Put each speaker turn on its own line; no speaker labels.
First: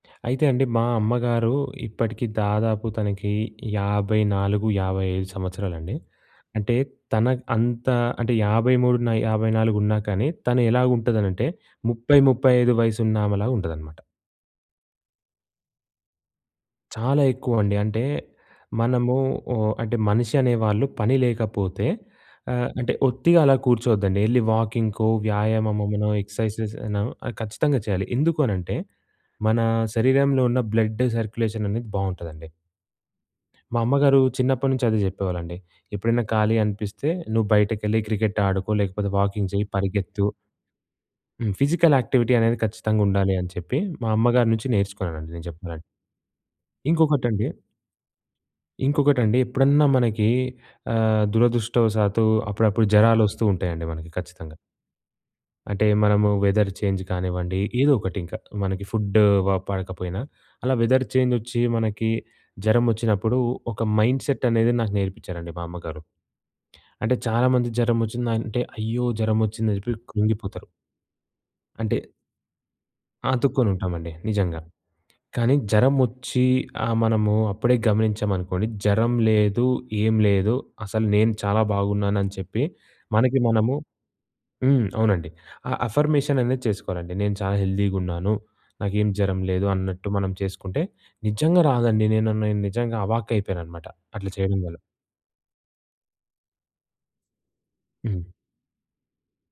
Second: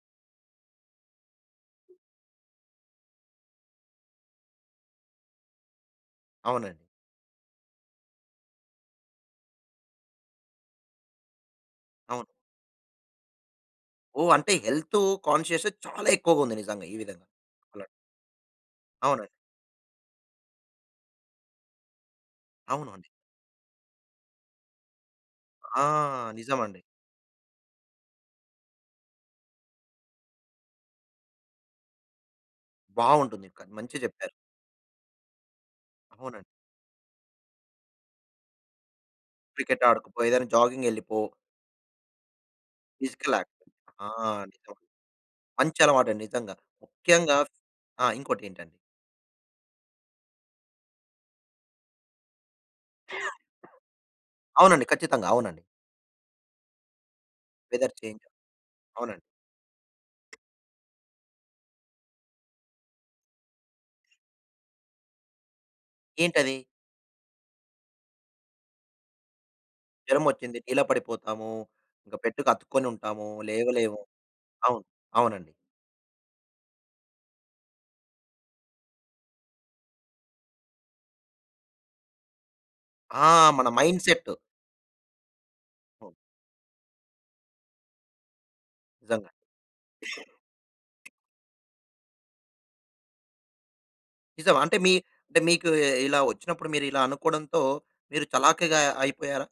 అయితే అండి మా అమ్మగారు ఇప్పటికి దాదాపు తనకి 54, 55 సంవత్సరాలండి. అంటే
అవునండి.
తనకి అంత అంటే 53 న 54 ఉన్నా కానీ తను ఎలాగుంటదనంటే ముప్పై
అవును.
ముప్పై ఐదు వయసున్న ఆమెలాగుంటదనమాట.
ఓహ్! అంటే హెల్తూ కాన్షియసే చాలా ఎక్కువగా ఉంది నిజంగా ఈ
చాలా
విధంగా.
ఎక్కువండి. అంటే మనము
అవునండి.
ఆహ్, అంటే మనిషనేవాళ్ళు పని లేకపోతే ఆహ్,
అవును
అంటే
అండి.
ఒత్తిగా అలా కూర్చోద్దండి. ఎళ్లి వాకింగ్‌కో,
ఆ!
వ్యాయామమమనో,
నిజం
ఎక్సర్సైజెసెస్
అండి.
అనో ఖచ్చితంగా చేయాలి. ఎందుకూ అనంటే, మన శరీరంలో ఉన్న బ్లడ్ సర్క్యులేషననేది బావుంటదండి.
బావుంటుందింక
మా
మంచిగా
అమ్మగారు
చెప్పారు.
చిన్నప్పటినుంచి అదే చెప్పేవాలండి. ఎప్పుడైనా
అవునండి.
ఖాళీ అనిపిస్తే నువ్వు బయటకెళ్ళి క్రికెట్ ఆడుకో లేకపోతే వాకింగ్ చెయ్యి,
క్రికెట్ ఆడుకోపో,
పరిగెత్తు.
ఏదైనా జాగింగ్ యెళ్ళిపో.
హ్మ్. ఫిజికల్ యాక్టివిటీ అనేది ఖచ్చితంగా
ఫిజికల్
ఉండాలని
యాక్ట్
చెప్పి,
ఆ!
మా అమ్మగారి నుంచి
నిజం.
నేర్చుకున్నానండి నేను
మంచి
జేప్పాలంటే.
అలవాటండి నిజంగా. ముఖ్యంగా
ఇంకొకటండి
ఆ! ఇంకోటేంటండి?
ఇంకొకటండి ఎప్పుడన్నా మనకి ఆహ్, దురదృష్టవశాతు అప్పుడప్పుడు జరాలొస్తూ ఉంటయండి మనకి ఖచ్చితంగా.
అవునండి. ఖచ్చితంగా. అవునండి.
అంటే మనము వెదర్ చేంజ్ కానివ్వండి,
వెదర్
ఏదోకటి
చేంజ్.
ఇంకా. మనకి
అవునండి.
ఫుడ్డూ వ పడకపోయినా, అలా వెదర్ చేంజొచ్చి మనకి జరమొచ్చినప్పుడు ఒక మైండ్‌‌సెట్ అనేది నాకు నేర్పించారండి మా అమ్మగారు.
ఏంటది?
అంటే చాలా మందికి జరమొచ్చిందంటే, అయ్యో! జరమొచ్చిందని జెప్పి
జరమొచ్చింది.
కృంగిపోతరు.
డీల పడిపోతాము,
అంటే
ఇంక బెడ్డుకతుక్కొని ఉంటాము,
ఆ! అతుక్కొని
లేవలేము.
ఉంటామండి. నిజంగా.
అవును. అవునండి.
కానీ జరమొచ్చి ఆ మనము అప్పుడే గమనించాం అనుకోండి, జరం లేదు ఏం లేదు అసలు నేను చాలా బాగున్నాను అని చెప్పి,
ఆ!
మనకి
మన
మనము
మైండ్‌సెట్.
హ్మ్. అవునండి. ఆ
ఓహ్!
అఫర్మేషననేది చేసుకోవాలండి. నేను చాలా హెల్దీగున్నాను. నాకేం
నిజంగండి.
జరం లేదు అన్నట్టు మనం చేసుకుంటే నిజంగా రాదండి. నేను, నేను నిజంగా అవాక్కయిపోయాననమాట. అట్లా
నిజం.
చేయడం వల్ల.
అంటే మీ అంటే మీకూ ఇ ఇలా ఒచ్చినప్పుడు మీరిలా అనుకోడంతో మీరు
హ్మ్.
చలాకిగా అయి అయిపోయారా?